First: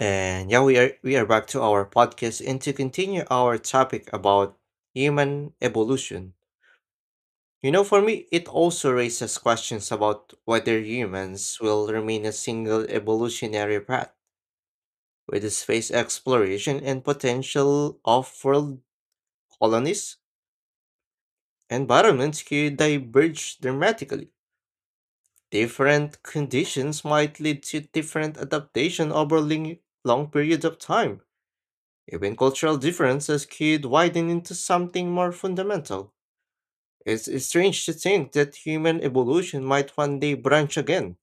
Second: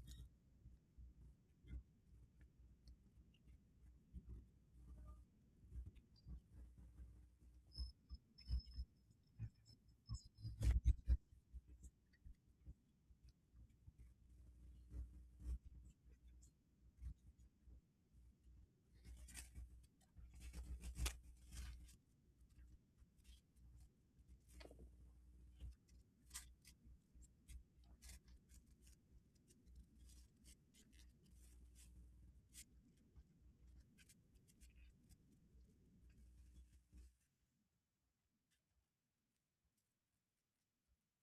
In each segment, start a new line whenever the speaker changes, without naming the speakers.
And yeah, we are back to our podcast and to continue our topic about human evolution. You know, for me, it also raises questions about whether humans will remain a single evolutionary path with the space exploration and potential off-world colonies. Environments could diverge dramatically. Different conditions might lead to different adaptation over long periods of time. Even cultural differences could widen into something more fundamental. It's strange to think that human evolution might one day branch again.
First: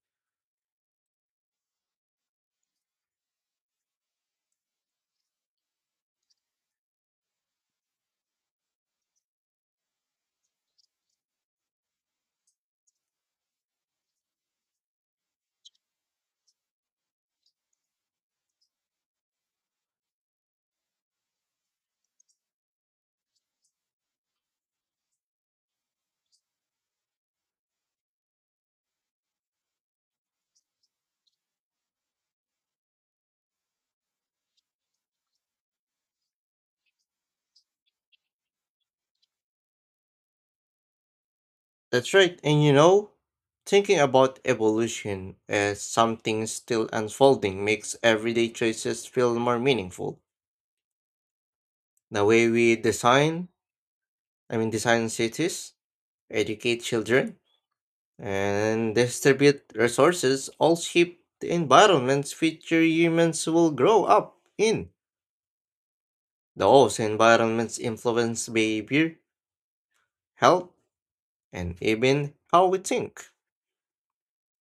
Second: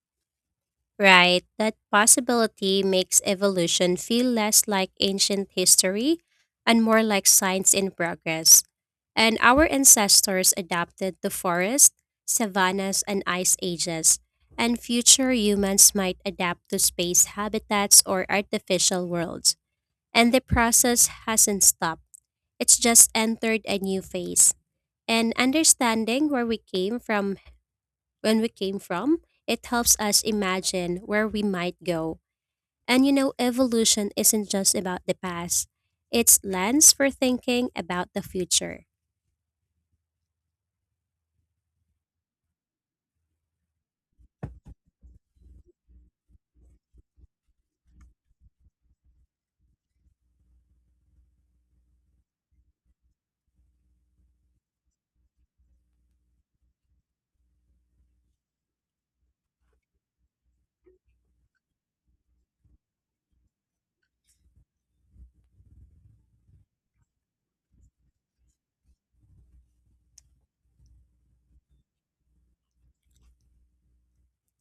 Right, that possibility makes evolution feel less like ancient history and more like science in progress. And our ancestors adapted to forests, savannas, and ice ages, and future humans might adapt to space habitats or artificial worlds. And the process hasn't stopped, it's just entered a new phase. And understanding where we came from, when we came from, it helps us imagine where we might go. And evolution isn't just about the past, it's lens for thinking about the future.
That's right, and you know, thinking about evolution as something still unfolding makes everyday choices feel more meaningful. The way we design, design cities, educate children, and distribute resources all shape the environments future humans will grow up in. Those environments influence behavior, health, and even how we think,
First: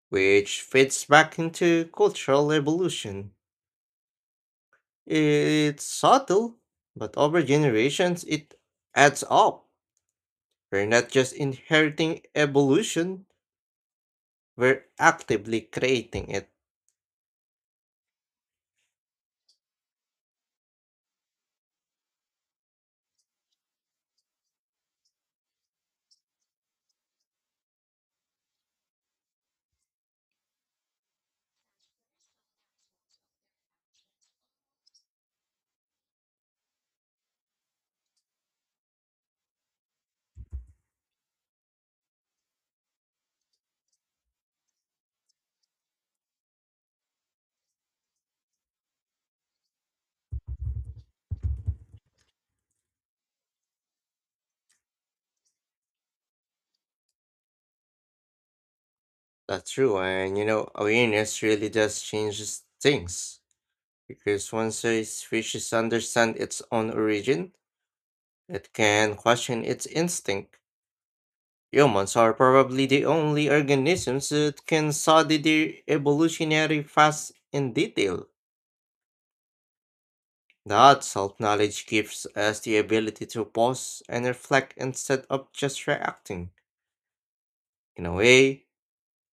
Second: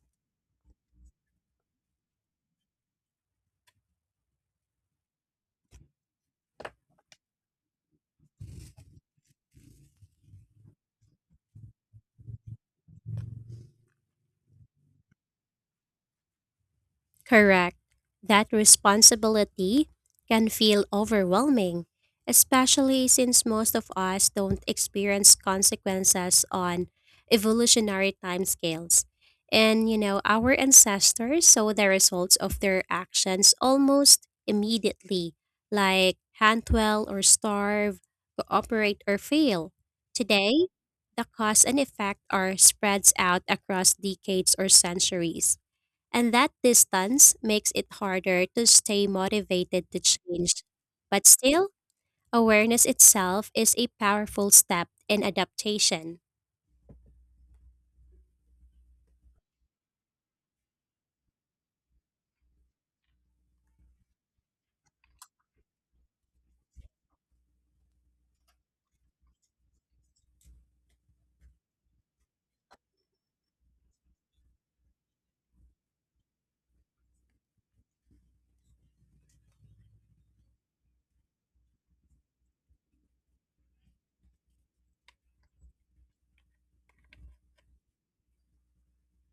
which fits back into cultural evolution. It's subtle, but over generations it adds up. We're not just inheriting evolution, we're actively creating it.
Correct. That responsibility can feel overwhelming, especially since most of us don't experience consequences on evolutionary timescales. And, our ancestors saw the results of their actions almost immediately, like hunt well or starve, cooperate or fail. Today, the cause and effect are spreads out across decades or centuries. And that distance makes it harder to stay motivated to change. But still, awareness itself is a powerful step in adaptation.
That's true, and you know, awareness really does changes things. Because once a species understands its own origin, it can question its instinct. Humans are probably the only organisms that can study their evolutionary past in detail. That self knowledge gives us the ability to pause and reflect instead of just reacting. In a way,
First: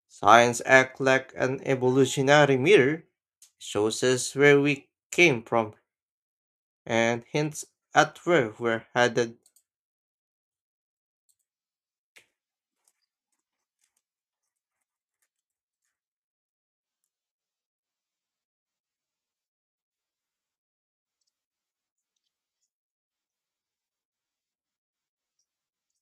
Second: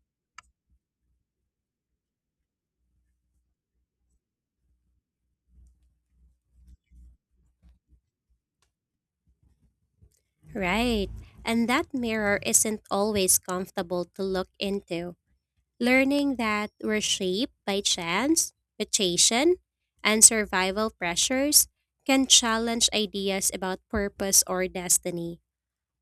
science acts like an evolutionary mirror. It shows us where we came from and hints at where we're headed.
Right. And that mirror isn't always comfortable to look into. Learning that we're shaped by chance, mutation, and survival pressures can challenge ideas about purpose or destiny.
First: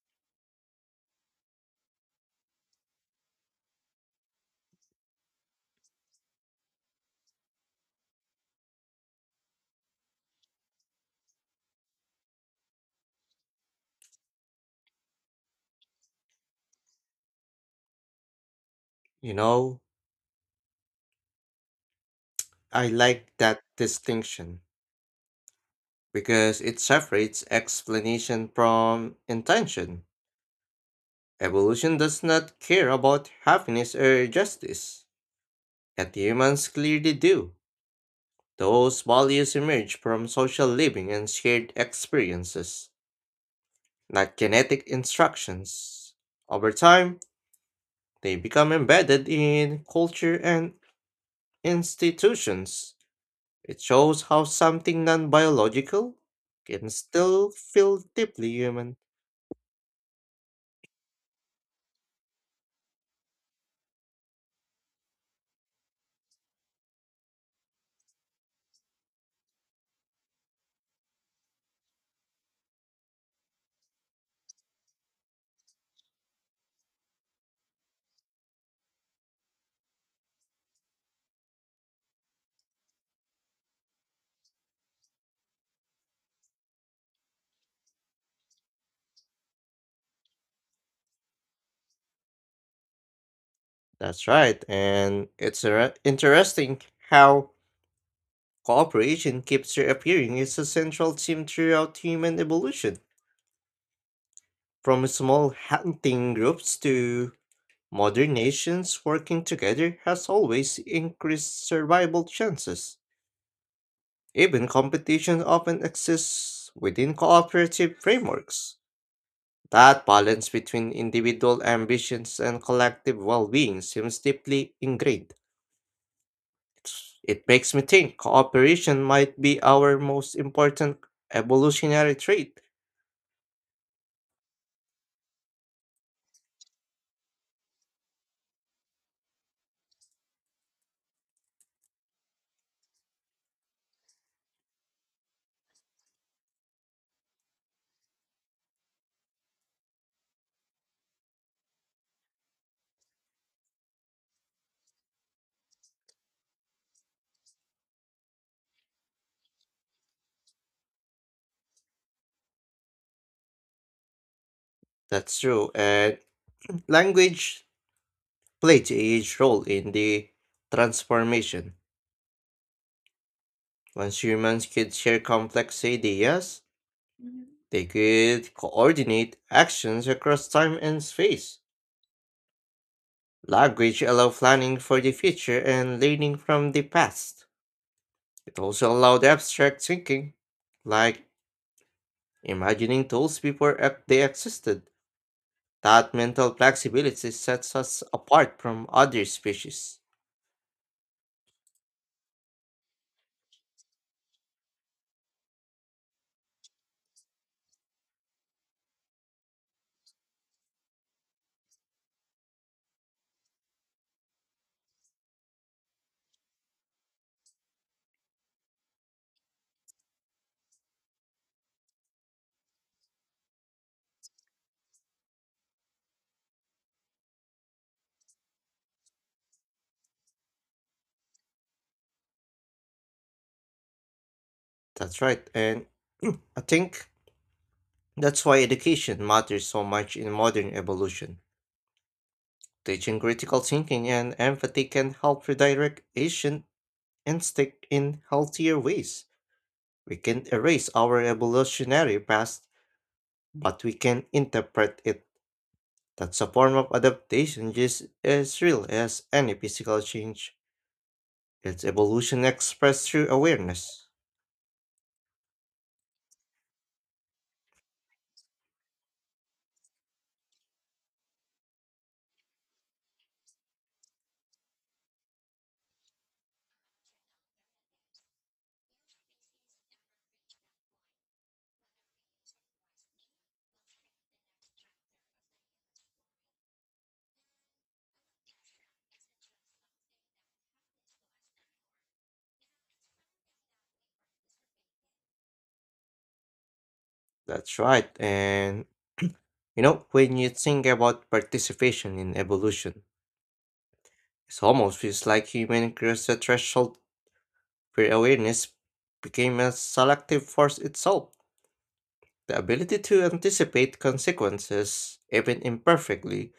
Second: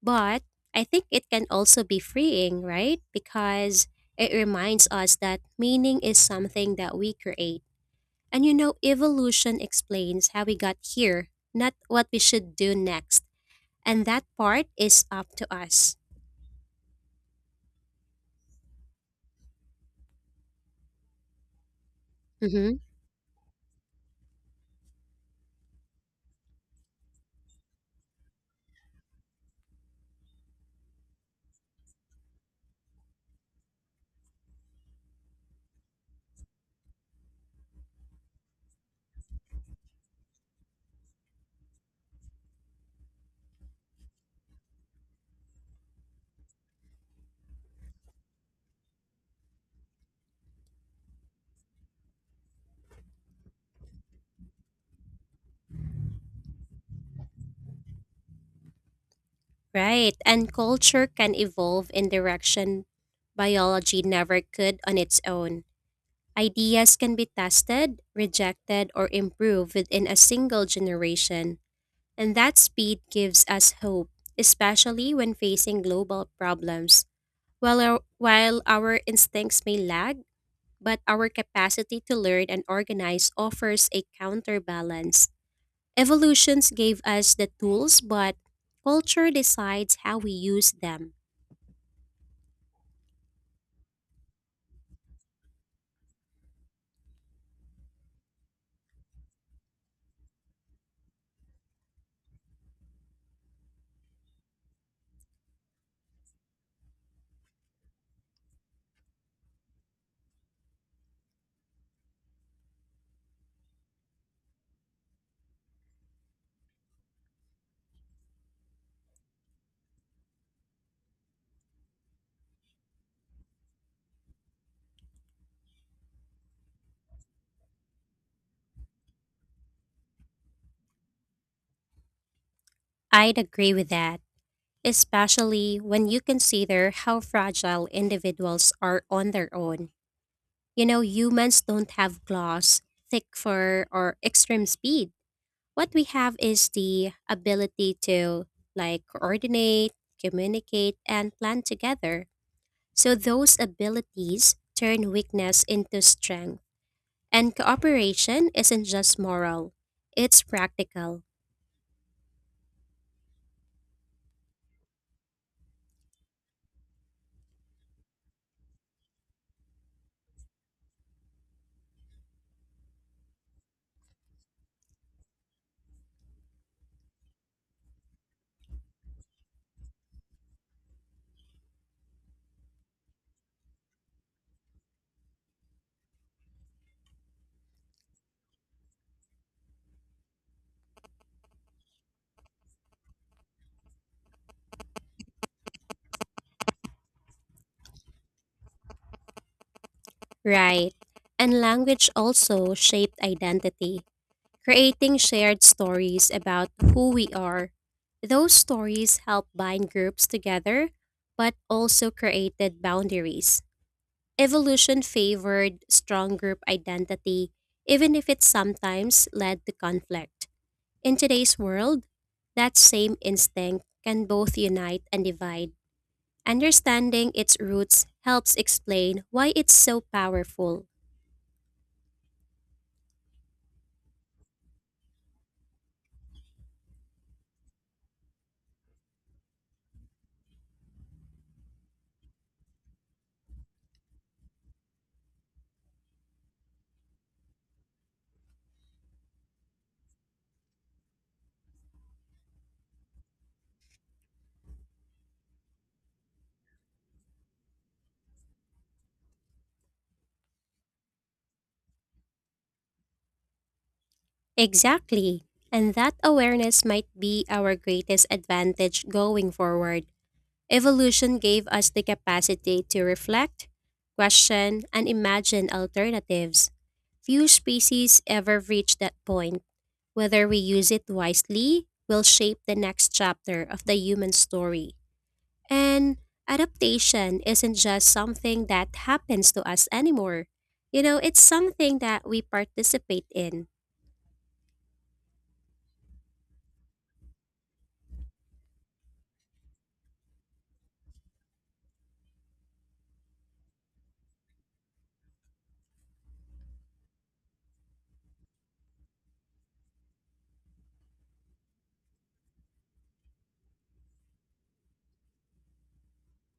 But I think it can also be freeing, right? Because it reminds us that meaning is something that we create. And evolution explains how we got here, not what we should do next. And that part is up to us.
You know,
Hmm.
I like that distinction because it separates explanation from intention. Evolution does not care about happiness or justice, yet humans clearly do. Those values emerge from social living and shared experiences, not genetic instructions. Over time, they become embedded in culture and institutions. It shows how something non biological can still feel deeply human.
Right. And culture can evolve in direction biology never could on its own. Ideas can be tested, rejected, or improved within a single generation. And that speed gives us hope, especially when facing global problems. While our instincts may lag, but our capacity to learn and organize offers a counterbalance. Evolutions gave us the tools, but culture decides how we use them.
That's right, and it's interesting how cooperation keeps reappearing as a central theme throughout human evolution. From small hunting groups to modern nations, working together has always increased survival chances. Even competition often exists within cooperative frameworks. That balance between individual ambitions and collective well being seems deeply ingrained. It makes me think cooperation might be our most important evolutionary trait.
I'd agree with that, especially when you consider how fragile individuals are on their own. You know, humans don't have claws, thick fur, or extreme speed. What we have is the ability to like coordinate, communicate, and plan together. So those abilities turn weakness into strength. And cooperation isn't just moral, it's practical.
That's true. And language played a huge role in the transformation. Once humans could share complex ideas, they could coordinate actions across time and space. Language allowed planning for the future and learning from the past. It also allowed abstract thinking, like imagining tools before they existed. That mental flexibility sets us apart from other species.
Right. And language also shaped identity, creating shared stories about who we are. Those stories help bind groups together, but also created boundaries. Evolution favored strong group identity, even if it sometimes led to conflict. In today's world, that same instinct can both unite and divide. Understanding its roots helps explain why it's so powerful.
That's right. And I think that's why education matters so much in modern evolution. Teaching critical thinking and empathy can help redirect ancient instinct in healthier ways. We can erase our evolutionary past, but we can interpret it. That's a form of adaptation just as real as any physical change. It's evolution expressed through awareness.
Exactly. And that awareness might be our greatest advantage going forward. Evolution gave us the capacity to reflect, question, and imagine alternatives. Few species ever reach that point. Whether we use it wisely will shape the next chapter of the human story. And adaptation isn't just something that happens to us anymore. You know, it's something that we participate in.
That's right, and you know, when you think about participation in evolution, it almost feels like human crossed the threshold. Pre awareness became a selective force itself. The ability to anticipate consequences, even imperfectly,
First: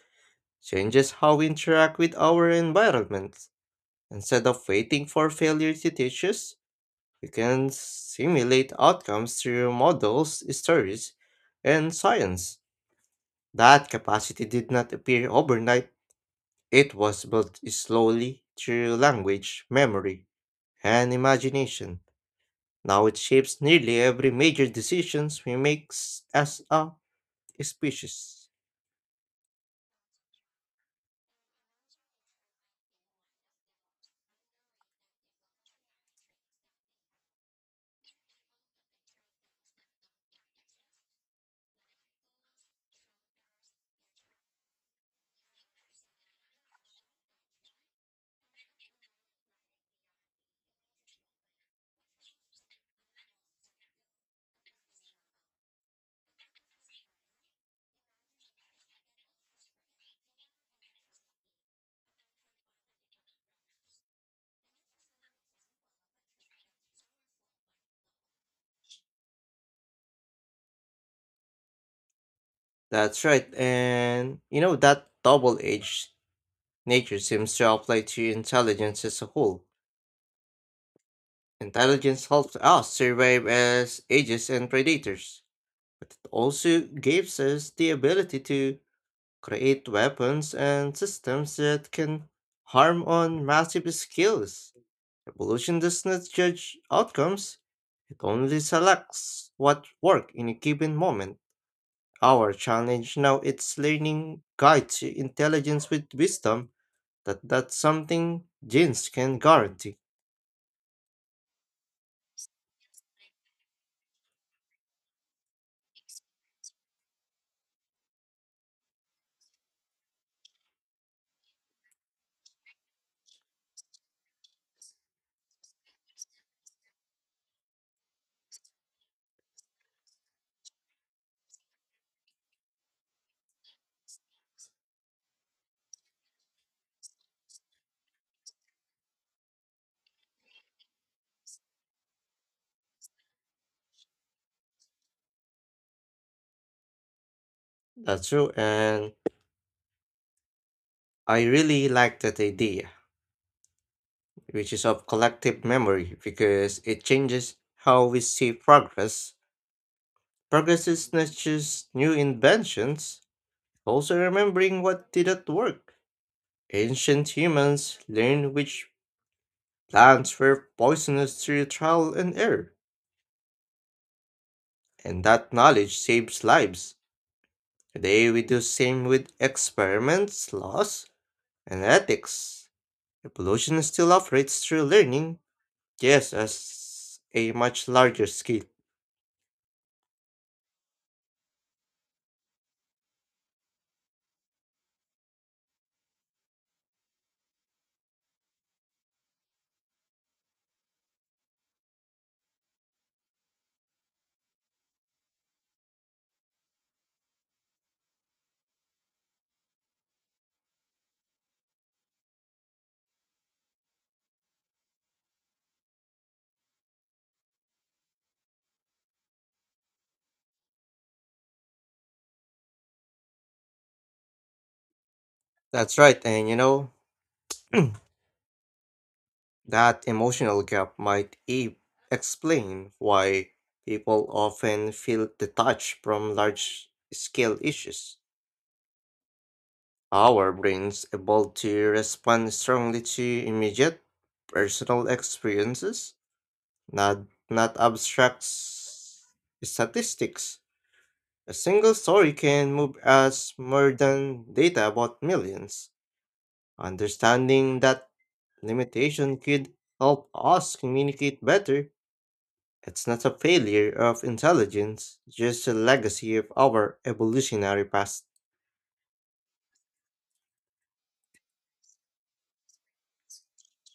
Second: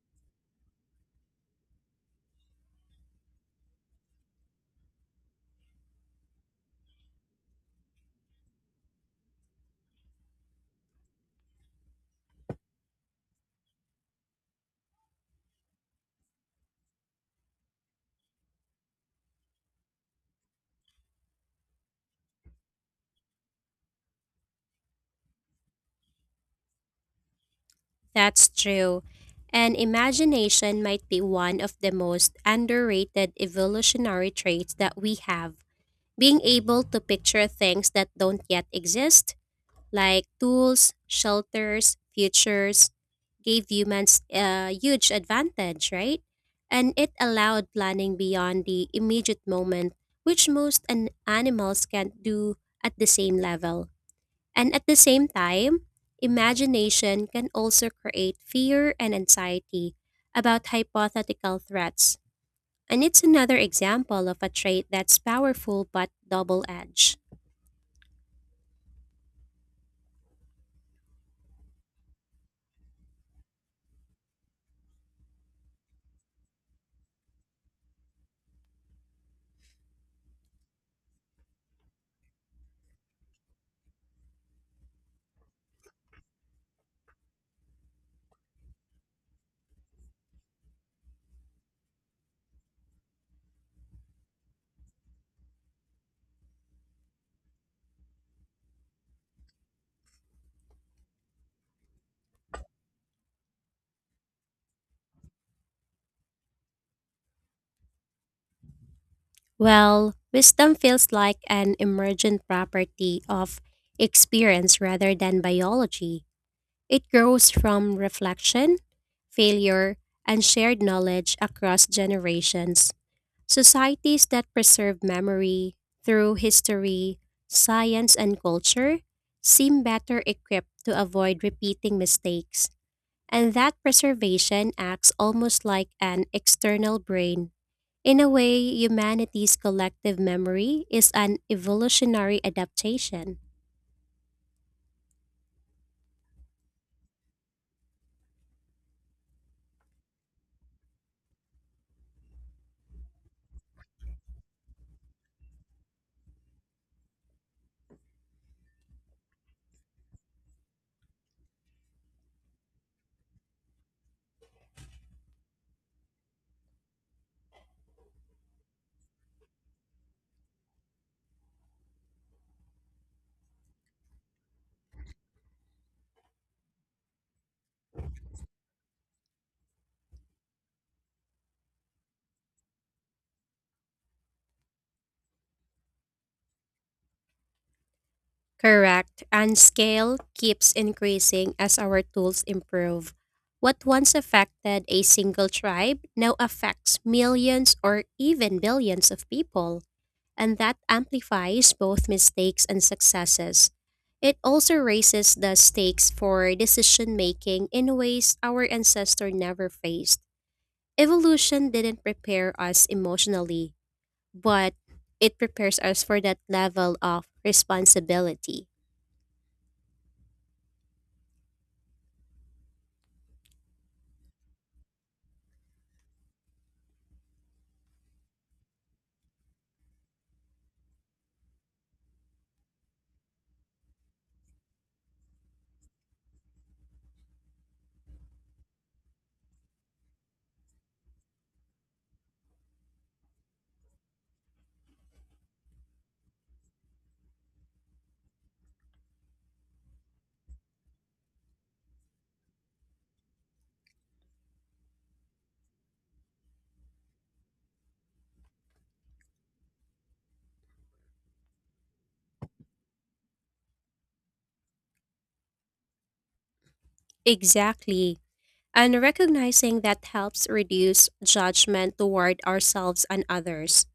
changes how we interact with our environment. Instead of waiting for failure to teach us, we can simulate outcomes through models, stories, and science. That capacity did not appear overnight, it was built slowly through language, memory, and imagination. Now it shapes nearly every major decisions we make as a species.
That's true. And imagination might be one of the most underrated evolutionary traits that we have. Being able to picture things that don't yet exist, like tools, shelters, futures, gave humans a huge advantage, right? And it allowed planning beyond the immediate moment, which most animals can't do at the same level. And at the same time, imagination can also create fear and anxiety about hypothetical threats. And it's another example of a trait that's powerful but double edged.
That's right, and you know that double-edged nature seems to apply to intelligence as a whole. Intelligence helps us survive as ages and predators, but it also gives us the ability to create weapons and systems that can harm on massive scales. Evolution does not judge outcomes, it only selects what work in a given moment. Our challenge now is learning guides intelligence with wisdom that's something genes can guarantee.
Well, wisdom feels like an emergent property of experience rather than biology. It grows from reflection, failure, and shared knowledge across generations. Societies that preserve memory through history, science, and culture seem better equipped to avoid repeating mistakes, and that preservation acts almost like an external brain. In a way, humanity's collective memory is an evolutionary adaptation.
That's true and I really like that idea, which is of collective memory because it changes how we see progress. Progress is not just new inventions, also remembering what didn't work. Ancient humans learned which plants were poisonous through trial and error, and that knowledge saves lives. Today we do same with experiments, laws, and ethics. Evolution still operates through learning, just as a much larger scale.
Correct, and scale keeps increasing as our tools improve. What once affected a single tribe now affects millions or even billions of people, and that amplifies both mistakes and successes. It also raises the stakes for decision making in ways our ancestor never faced. Evolution didn't prepare us emotionally, but it prepares us for that level of responsibility.
That's right, and you know, that emotional gap might explain why people often feel detached from large scale issues. Our brains evolved to respond strongly to immediate personal experiences, not abstract statistics. A single story can move us more than data about millions. Understanding that limitation could help us communicate better. It's not a failure of intelligence, just a legacy of our evolutionary
Exactly.
past.
And recognizing that helps reduce judgment toward ourselves and others.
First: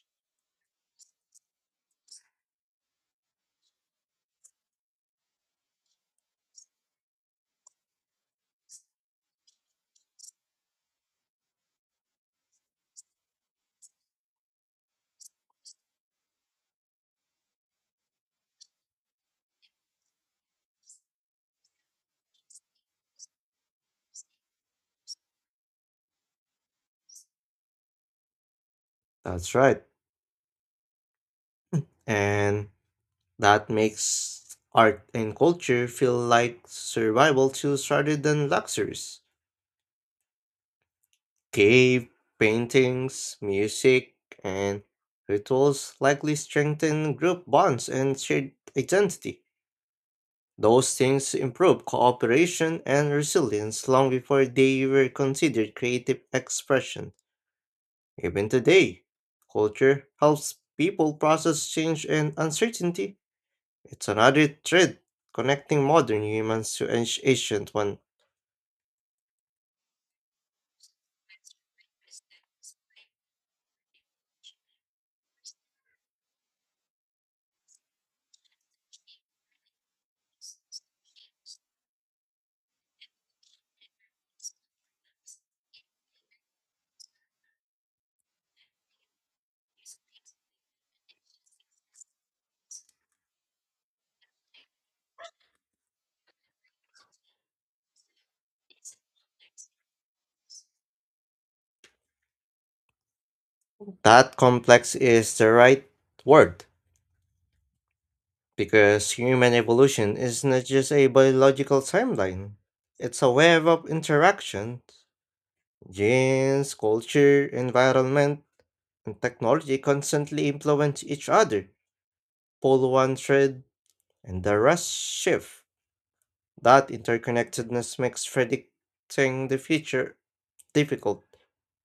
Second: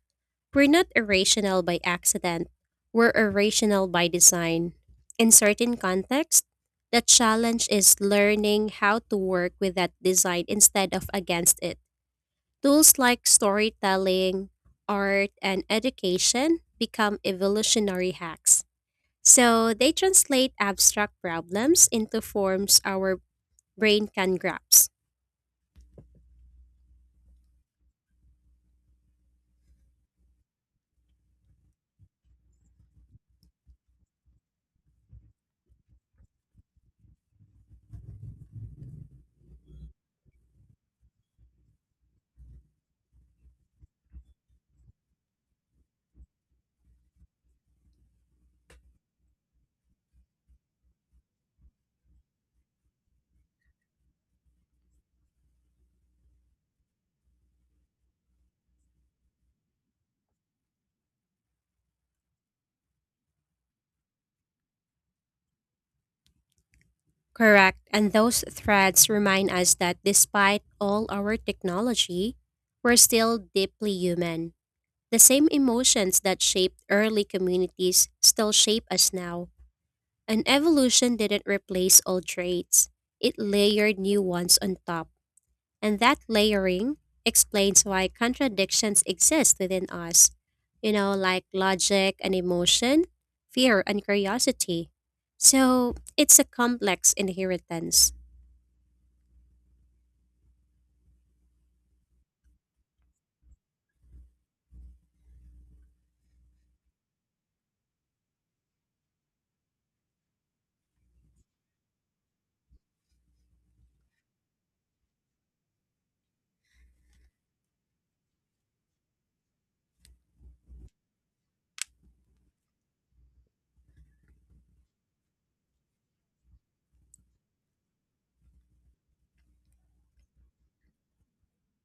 We're not irrational by accident, we're irrational by design. In certain contexts, the challenge is learning how to work with that design instead of against it. Tools like storytelling, art, and education become evolutionary hacks. So they translate abstract problems into forms our brain can grasp.
That's right. And that makes art and culture feel like survival tools rather than luxuries. Cave paintings, music, and rituals likely strengthen group bonds and shared identity. Those things improve cooperation and resilience long before they were considered creative expression. Even today, culture helps people process change and uncertainty. It's another thread connecting modern humans to ancient
Correct.
one.
And those threads remind us that despite all our technology, we're still deeply human. The same emotions that shaped early communities still shape us now. And evolution didn't replace old traits, it layered new ones on top. And that layering explains why contradictions exist within us. You know, like logic and emotion, fear and curiosity. So it's a complex inheritance.
That complex is the right word because human evolution is not just a biological timeline. It's a web of interactions. Genes, culture, environment, and technology constantly influence each other. Pull one thread and the rest shift. That interconnectedness makes predicting the future difficult,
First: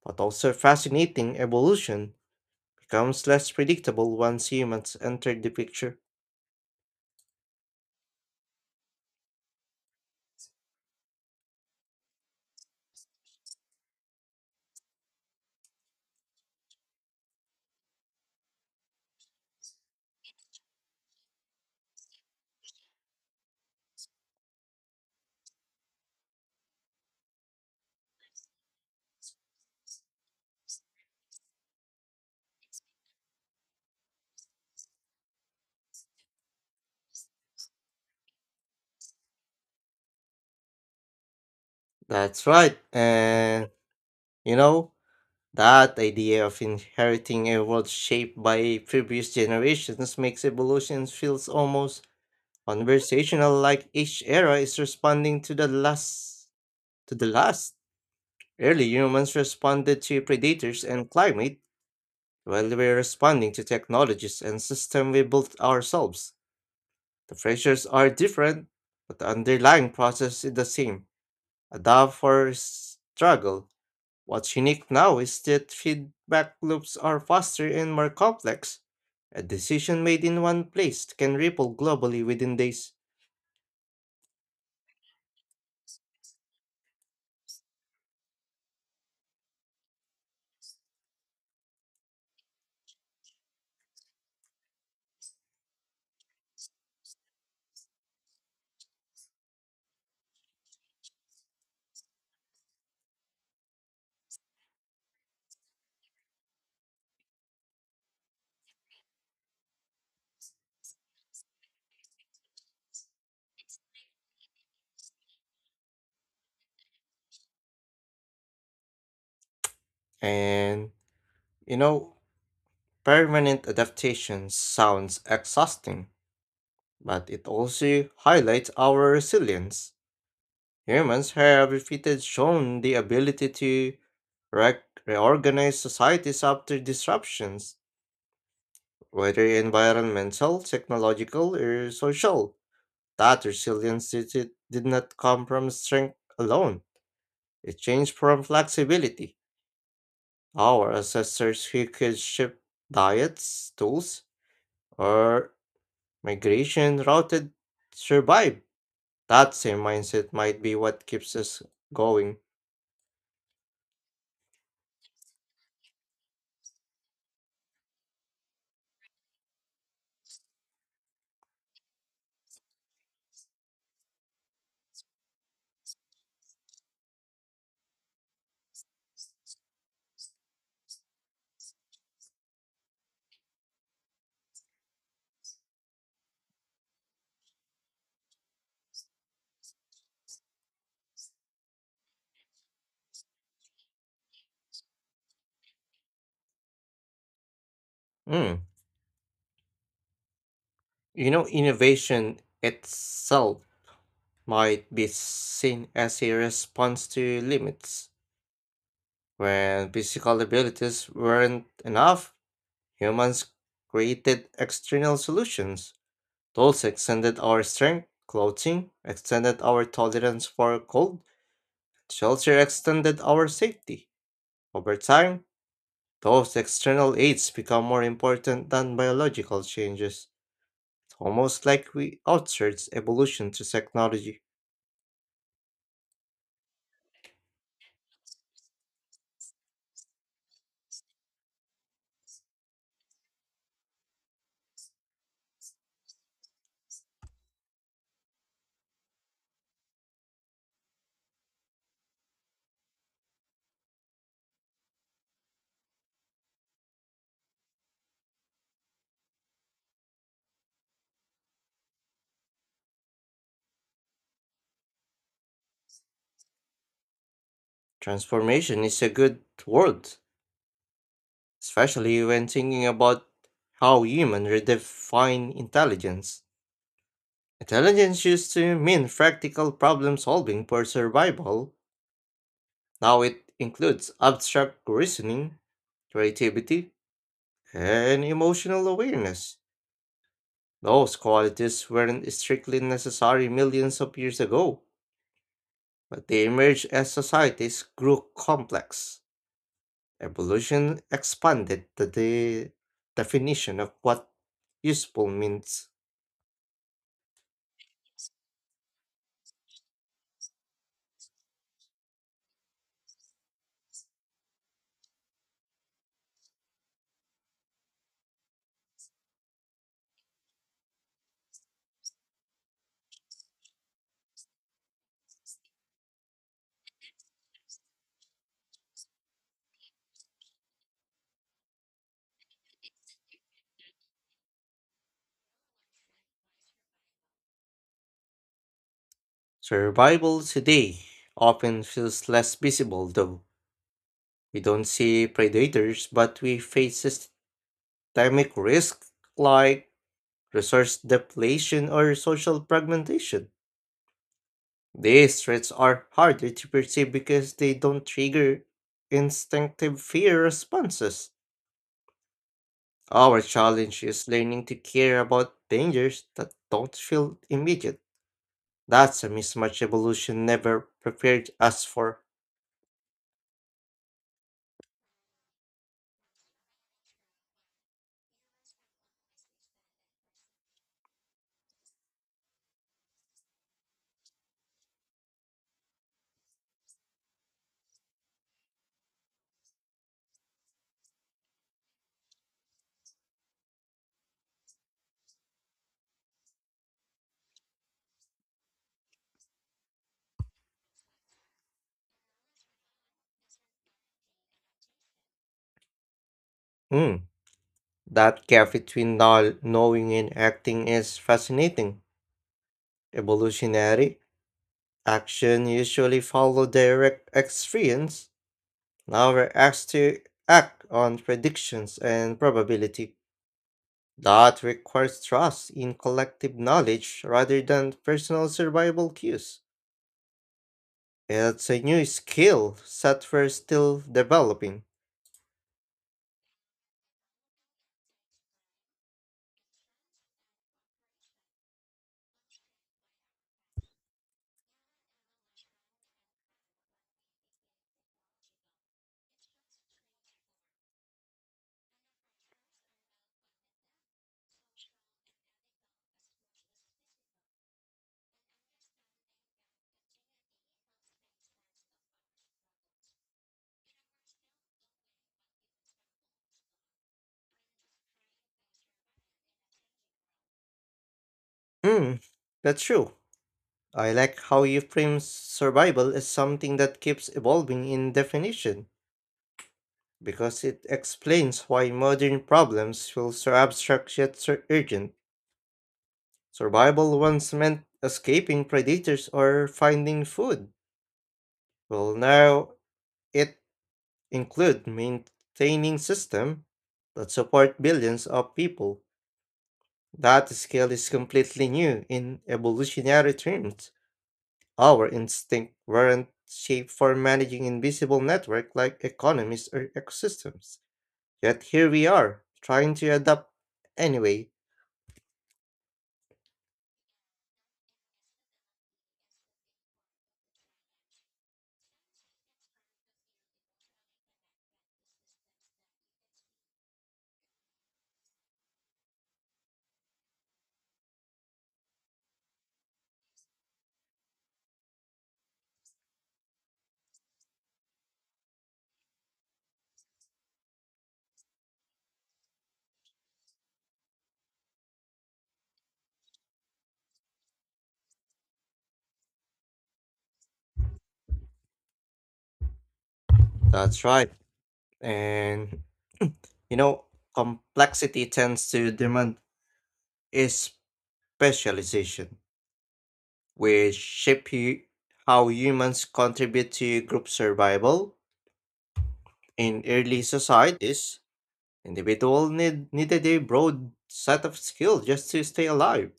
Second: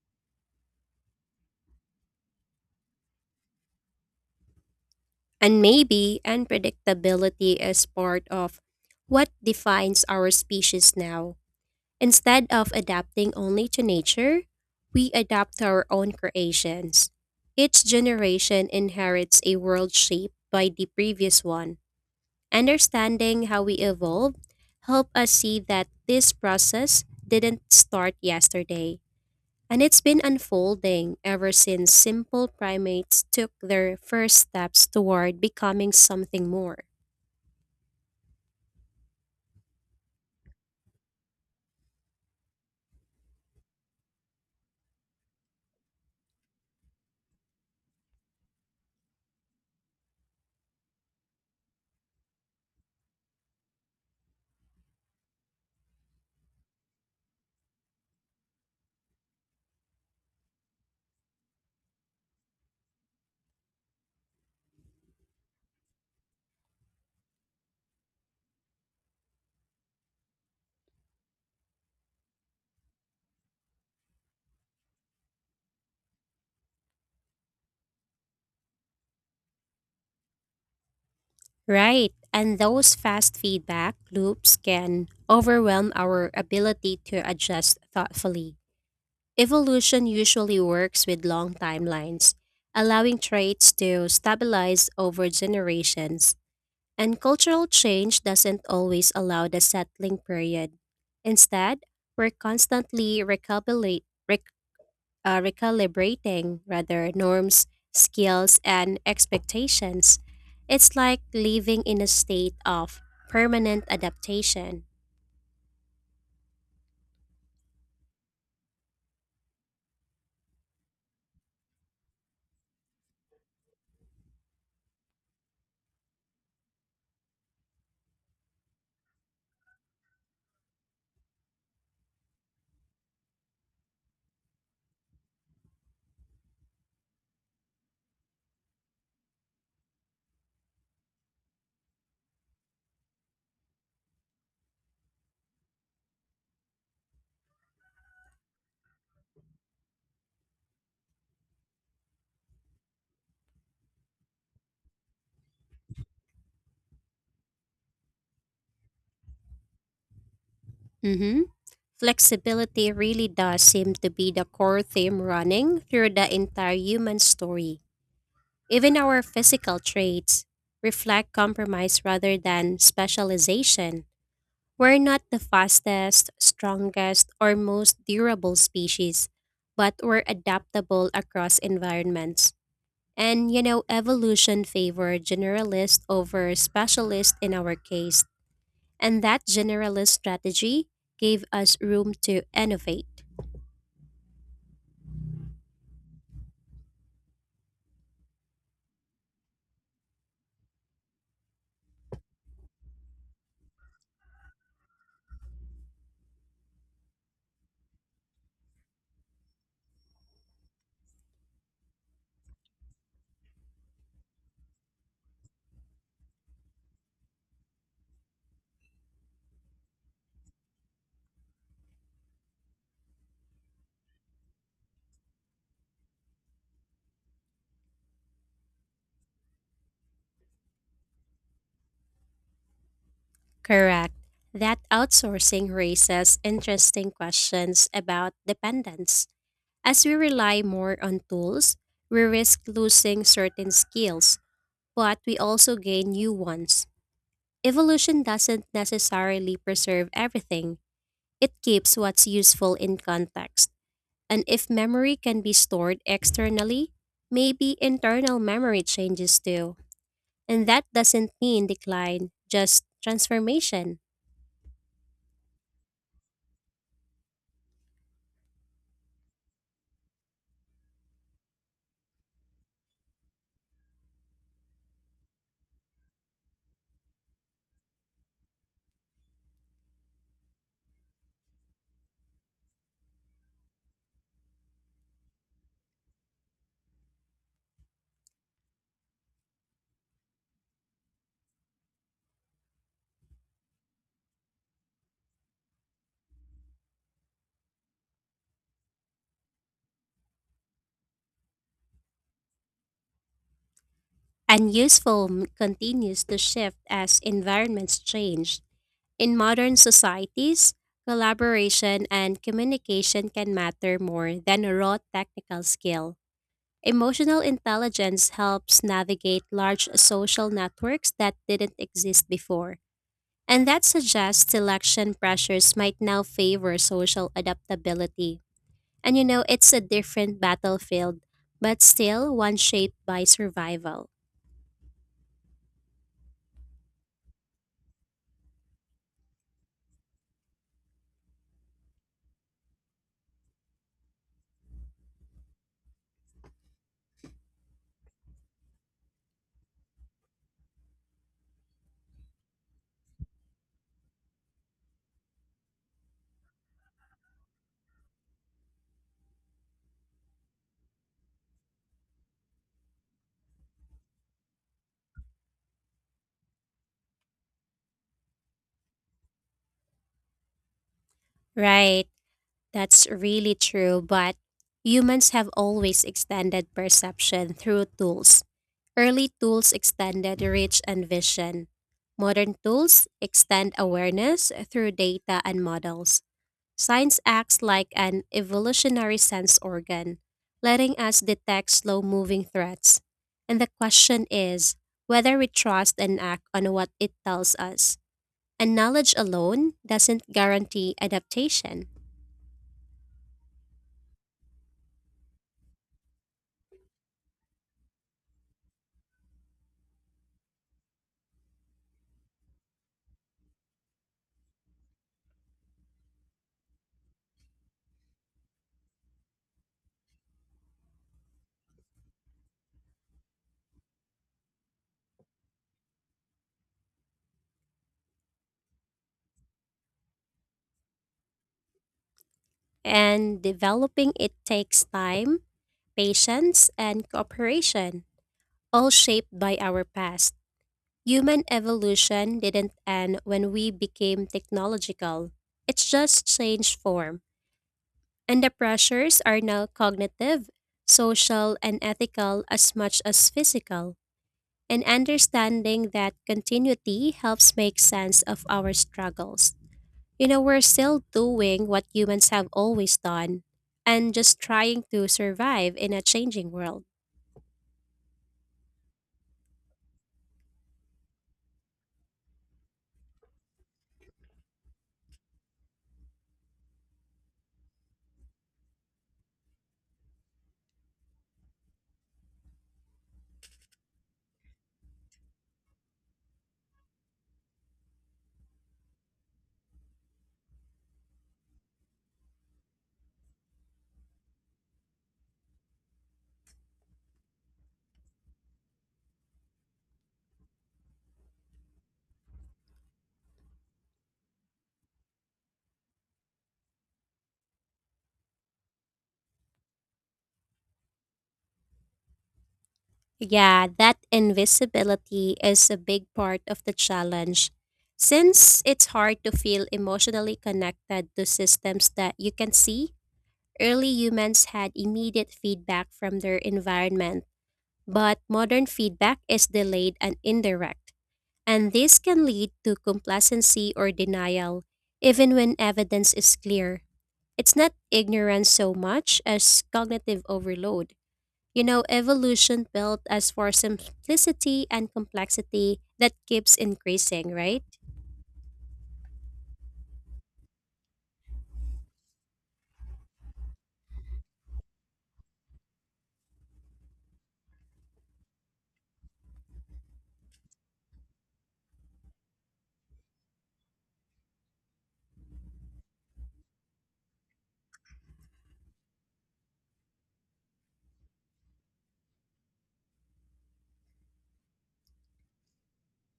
but also fascinating evolution becomes less predictable once humans entered the
And
picture.
maybe unpredictability is part of what defines our species now. Instead of adapting only to nature, we adapt to our own creations. Each generation inherits a world shaped by the previous one. Understanding how we evolve help us see that this process didn't start yesterday. And it's been unfolding ever since simple primates took their first steps toward becoming something more.
That's right. And you know, that idea of inheriting a world shaped by previous generations makes evolution feels almost conversational, like each era is responding to the last to the last. Early humans responded to predators and climate, while we're responding to technologies and systems we built ourselves. The pressures are different, but the underlying process is the same. A dub for struggle. What's unique now is that feedback loops are faster and more complex. A decision made in one place can ripple
Right,
globally within
and
days.
those fast feedback loops can overwhelm our ability to adjust thoughtfully. Evolution usually works with long timelines, allowing traits to stabilize over generations, and cultural change doesn't always allow the settling period. Instead, we're constantly recalculating recalibrating rather norms, skills, and expectations. It's like living in a state of permanent adaptation.
And, you know, permanent adaptation sounds exhausting, but it also highlights our resilience. Humans have repeatedly shown the ability to re- reorganize societies after disruptions, whether environmental, technological, or social. That resilience did not come from strength alone. It changed from flexibility. Our ancestors who could shift diets, tools, or migration routed survive. That same mindset might be what keeps
Hmm.
us going.
Flexibility really does seem to be the core theme running through the entire human story. Even our physical traits reflect compromise rather than specialization. We're not the fastest, strongest, or most durable species, but we're adaptable across environments. And evolution favored generalist over specialist in our case, and that generalist strategy gave us room to innovate.
Mm. You know, innovation itself might be seen as a response to limits. When physical abilities weren't enough, humans created external solutions. Tools extended our strength, clothing extended our tolerance for cold, shelter extended our safety. Over time, those external aids become more important than biological changes. It's almost like we outsourced evolution to
Correct.
technology.
That outsourcing raises interesting questions about dependence. As we rely more on tools, we risk losing certain skills but we also gain new ones. Evolution doesn't necessarily preserve everything, it keeps what's useful in context. And if memory can be stored externally, maybe internal memory changes too. And that doesn't mean decline, just transformation.
Transformation is a good word, especially when thinking about how humans redefine intelligence. Intelligence used to mean practical problem solving for survival. Now it includes abstract reasoning, creativity, and emotional awareness. Those qualities weren't strictly necessary millions of years ago, but they emerged as societies grew complex. Evolution expanded the definition of what
And useful
useful means.
continues to shift as environments change. In modern societies, collaboration and communication can matter more than a raw technical skill. Emotional intelligence helps navigate large social networks that didn't exist before, and that suggests selection pressures might now favor social adaptability. And it's a different battlefield, but still one shaped by survival.
Survival today often feels less visible, though. We don't see predators, but we face systemic risks like resource depletion or social fragmentation. These threats are harder to perceive because they don't trigger instinctive fear responses. Our challenge is learning to care about dangers that don't feel immediate. That's a mismatch evolution never prepared us
Right,
for.
that's really true, but humans have always extended perception through tools. Early tools extended reach and vision. Modern tools extend awareness through data and models. Science acts like an evolutionary sense organ, letting us detect slow moving threats. And the question is whether we trust and act on what it tells us. And knowledge alone doesn't guarantee adaptation.
Mm, that gap between knowing and acting is fascinating. Evolutionary action usually follow direct experience. Now we're asked to act on predictions and probability. That requires trust in collective knowledge rather than personal survival cues. It's a new skill set,
And
we're still
developing it
developing.
takes time, patience, and cooperation, all shaped by our past. Human evolution didn't end when we became technological. It's just changed form. And the pressures are now cognitive, social, and ethical as much as physical. And understanding that continuity helps make sense of our struggles. You know, we're still doing what humans have always done and just trying to survive in a changing world.
Hmm, that's true. I like how you frame survival as something that keeps evolving in definition, because it explains why modern problems feel so abstract yet so urgent. Survival once meant escaping predators or finding food. Well, now it includes maintaining system that support billions of people. That scale is completely new in evolutionary terms. Our instinct weren't shaped for managing invisible networks like economies or ecosystems. Yet here we are, trying to adapt
Yeah, that
anyway.
invisibility is a big part of the challenge. Since it's hard to feel emotionally connected to systems that you can see, early humans had immediate feedback from their environment, but modern feedback is delayed and indirect. And this can lead to complacency or denial, even when evidence is clear. It's not ignorance so much as cognitive overload. You know, evolution built us for simplicity and complexity that keeps increasing, right?
That's right. And you know, complexity tends to demand is specialization, which shape how humans contribute to group survival. In early societies, individual needed a broad set of skills just to stay alive.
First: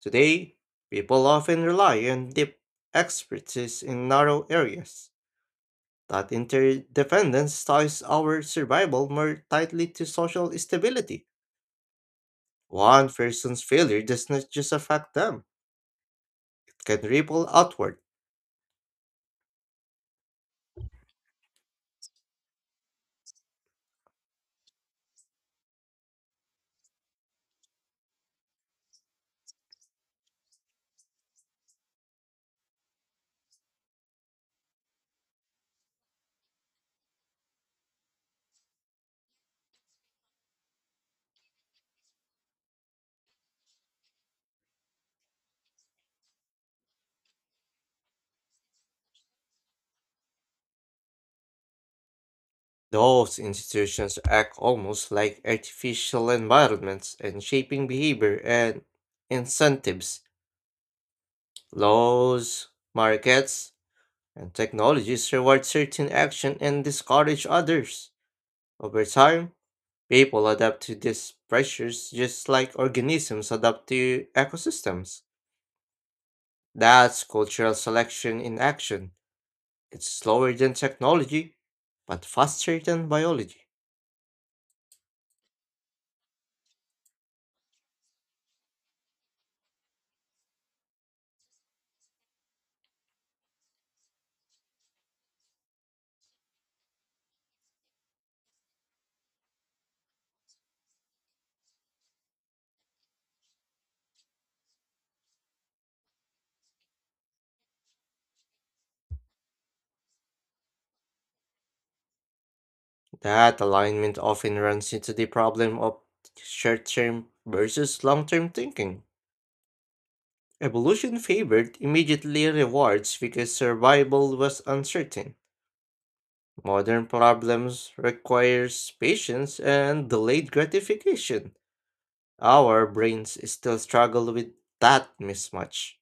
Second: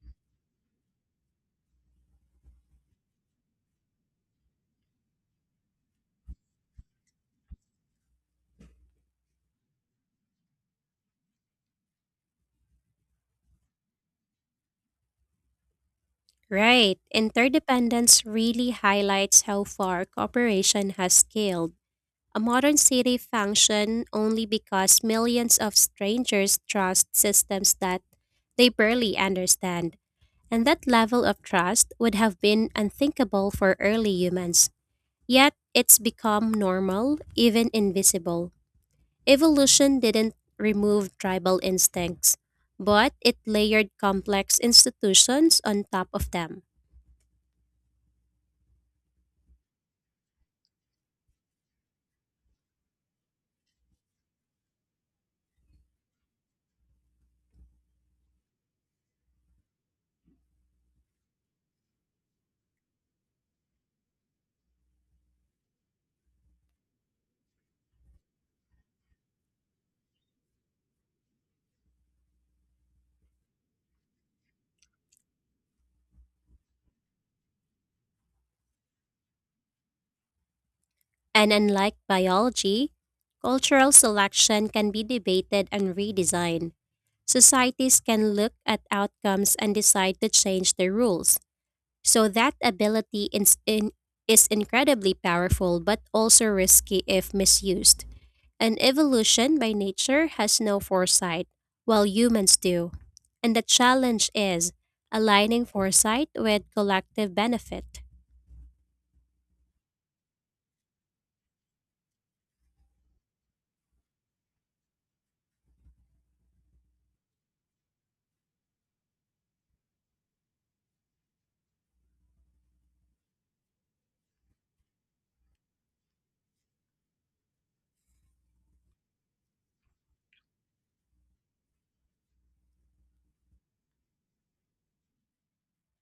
Today, people often rely on deep expertise in narrow areas. That interdependence ties our survival more tightly to social stability. One person's failure does not just affect them, it
Right.
can ripple outward.
Interdependence really highlights how far cooperation has scaled. A modern city functions only because millions of strangers trust systems that they barely understand. And that level of trust would have been unthinkable for early humans. Yet it's become normal, even invisible. Evolution didn't remove tribal instincts, but it layered complex institutions on top of them.
Those institutions act almost like artificial environments and shaping behavior and incentives. Laws, markets, and technologies reward certain action and discourage others. Over time, people adapt to these pressures just like organisms adapt to ecosystems. That's cultural selection in action. It's slower than
And
technology,
unlike
but faster
biology,
than biology.
cultural selection can be debated and redesigned. Societies can look at outcomes and decide to change their rules. So that ability is incredibly powerful but also risky if misused. And evolution by nature has no foresight, while humans do. And the challenge is aligning foresight with collective benefit,
That alignment often runs into the problem of short term versus long term thinking. Evolution favored immediately rewards because survival was uncertain. Modern problems requires patience and delayed gratification. Our brains still struggle with that mismatch.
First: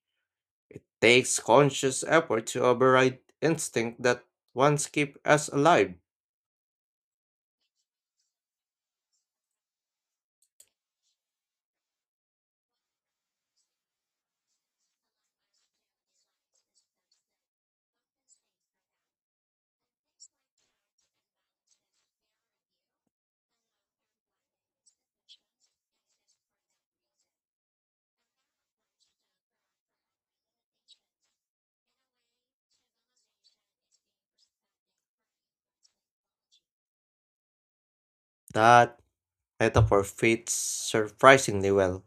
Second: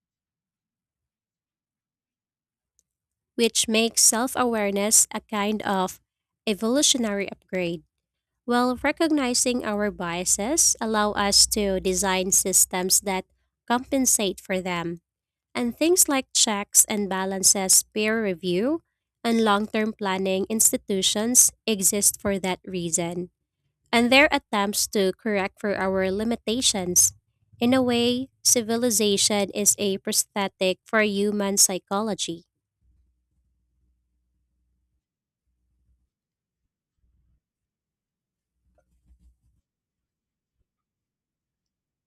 Takes conscious effort to override
which makes
instinct that
self
once
awareness
kept
a
us
kind
alive.
of evolutionary upgrade. While recognizing our biases allow us to design systems that compensate for them. And things like checks and balances, peer review, and long term planning institutions exist for that reason. And their attempts to correct for our limitations. In a way, civilization is a prosthetic for human psychology.
That metaphor fits surprisingly well.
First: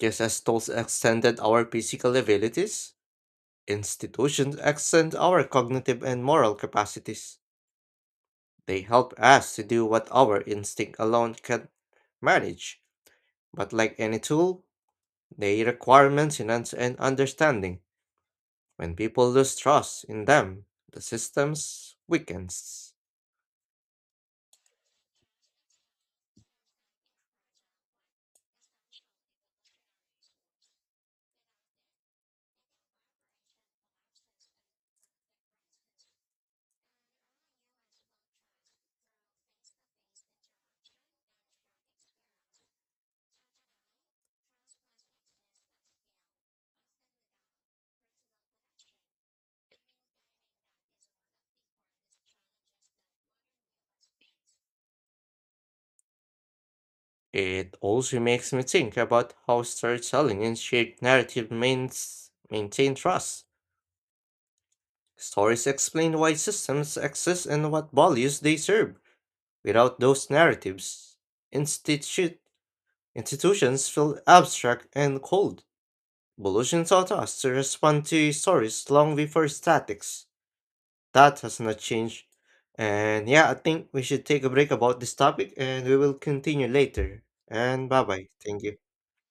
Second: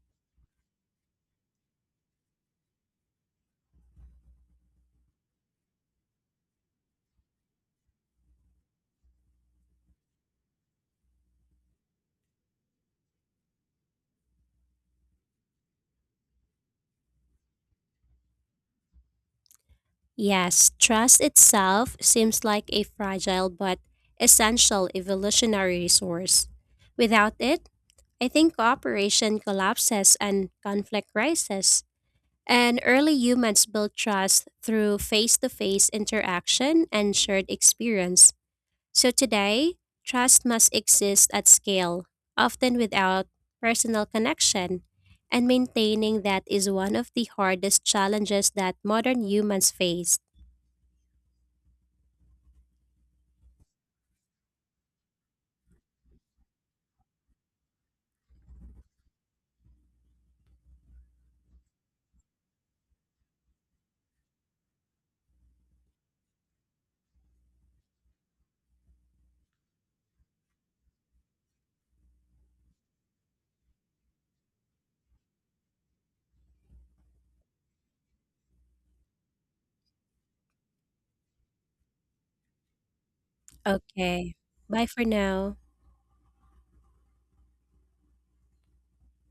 Just as tools extended our physical abilities, institutions extend our cognitive and moral capacities. They help us to do what our instinct alone can manage, but like any tool, they require maintenance and understanding. When people lose trust in them,
Yes,
the
trust
systems
itself seems like a
weakens.
fragile but essential evolutionary resource. Without it, I think cooperation collapses and conflict rises. And early humans built trust through face to face interaction and shared experience. So today, trust must exist at scale, often without personal connection. And maintaining that is one of the hardest challenges that modern humans face.
It also makes me think about how storytelling and shared narrative means maintain trust. Stories explain why systems exist and what values they serve. Without those narratives, institu- institutions feel abstract and cold. Evolution taught us to respond to stories long before statics. That has not changed. And yeah, I think we should
Okay,
take a break
bye
about
for
this topic
now.
and we will continue later. And bye bye. Thank you.